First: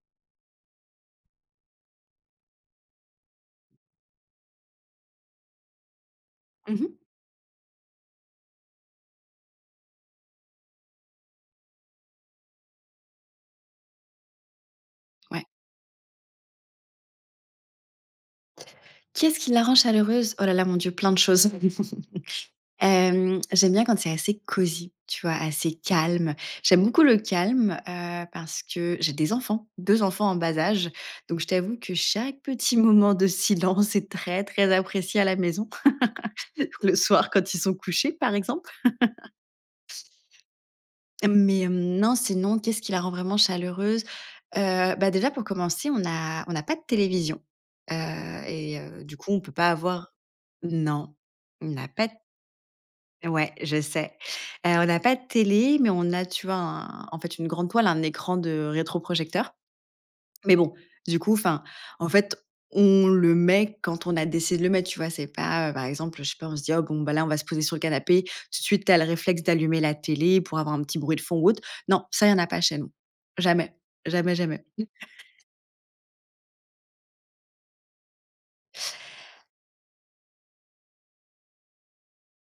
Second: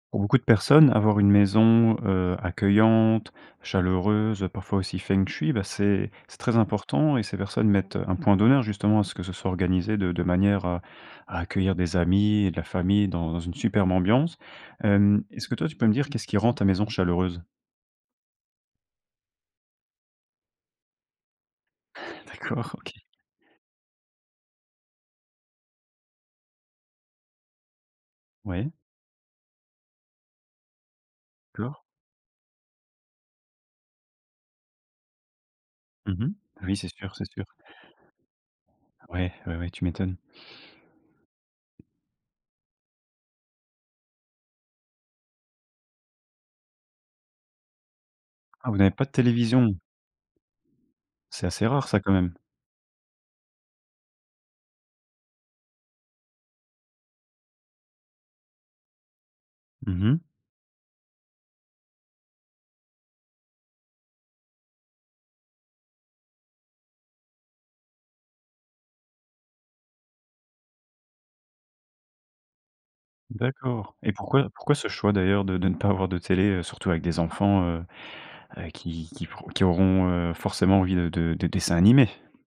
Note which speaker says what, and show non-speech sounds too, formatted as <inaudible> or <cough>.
Speaker 1: Pour beaucoup de personnes, avoir une maison, heu, accueillante, chaleureuse, parfois aussi feng shui, bah, c'est c'est très
Speaker 2: Mmh mh.
Speaker 1: important et ces personnes mettent, heu, un point d'honneur justement à ce que ce soit organisé de de manière à à accueillir des amis, de la famille dans une superbe ambiance. Hem,
Speaker 2: Ouais.
Speaker 1: est-ce que toi, tu peux me dire qu'est-ce qui rend ta maison chaleureuse?
Speaker 2: Qu'est-ce qui la rend chaleureuse? Oh là là, mon Dieu, plein de choses. <chuckles>
Speaker 1: D'accord, OK.
Speaker 2: Hem, j'aime bien quand c'est assez cosy, tu vois, assez calme. J'aime beaucoup le calme, heu, parce
Speaker 1: Ouais.
Speaker 2: que j'ai des enfants, 2 enfants en bas âge. Donc, je t'avoue
Speaker 1: D'accord.
Speaker 2: que chaque petit moment de silence est très, très apprécié à la maison,
Speaker 1: Mmh mh. Oui,
Speaker 2: <laughs>
Speaker 1: c'est
Speaker 2: le
Speaker 1: sûr, c'est
Speaker 2: soir
Speaker 1: sûr.
Speaker 2: quand ils sont couchés, par exemple.
Speaker 1: Ouais, ouais ouais, tu m'étonnes.
Speaker 2: <laughs> Hem, mais, hem, non, sinon, qu'est ce qui la rend vraiment chaleureuse? Heu, bah déjà, pour commencer, on n'a on n'a pas de télévision, heu,
Speaker 1: Ah vous
Speaker 2: et
Speaker 1: n'avez
Speaker 2: heu,
Speaker 1: pas de
Speaker 2: du coup, on peut pas
Speaker 1: télévision?
Speaker 2: avoir non,
Speaker 1: C'est assez
Speaker 2: on
Speaker 1: rare
Speaker 2: a
Speaker 1: ça
Speaker 2: pas
Speaker 1: quand
Speaker 2: d
Speaker 1: même.
Speaker 2: Ouais, je sais, heu, on a pas de télé, mais on a, tu vois un en fait une grande toile, un écran de rétroprojecteur.
Speaker 1: Mmh mh.
Speaker 2: Mais bon, du coup, enfin, en fait, on le met quand on a décidé de le mettre tu vois? C'est pas, heu, par exemple, heu, je sais pas on se dit: «Bon bah, là, on va se poser sur le canapé», tout de suite tu as le réflexe d'allumer la télé pour avoir un petit bruit de fond ou autre. Non, ça, il y en a pas chez nous. Jamais,
Speaker 1: D'accord. Et
Speaker 2: jamais,
Speaker 1: pourquoi
Speaker 2: jamais.
Speaker 1: pourquoi ce choix d'ailleurs de de ne pas avoir de télé, heu, surtout avec des enfants, heu heu, qui qui feront qui auront, heu, forcément envie de de de dessins animés?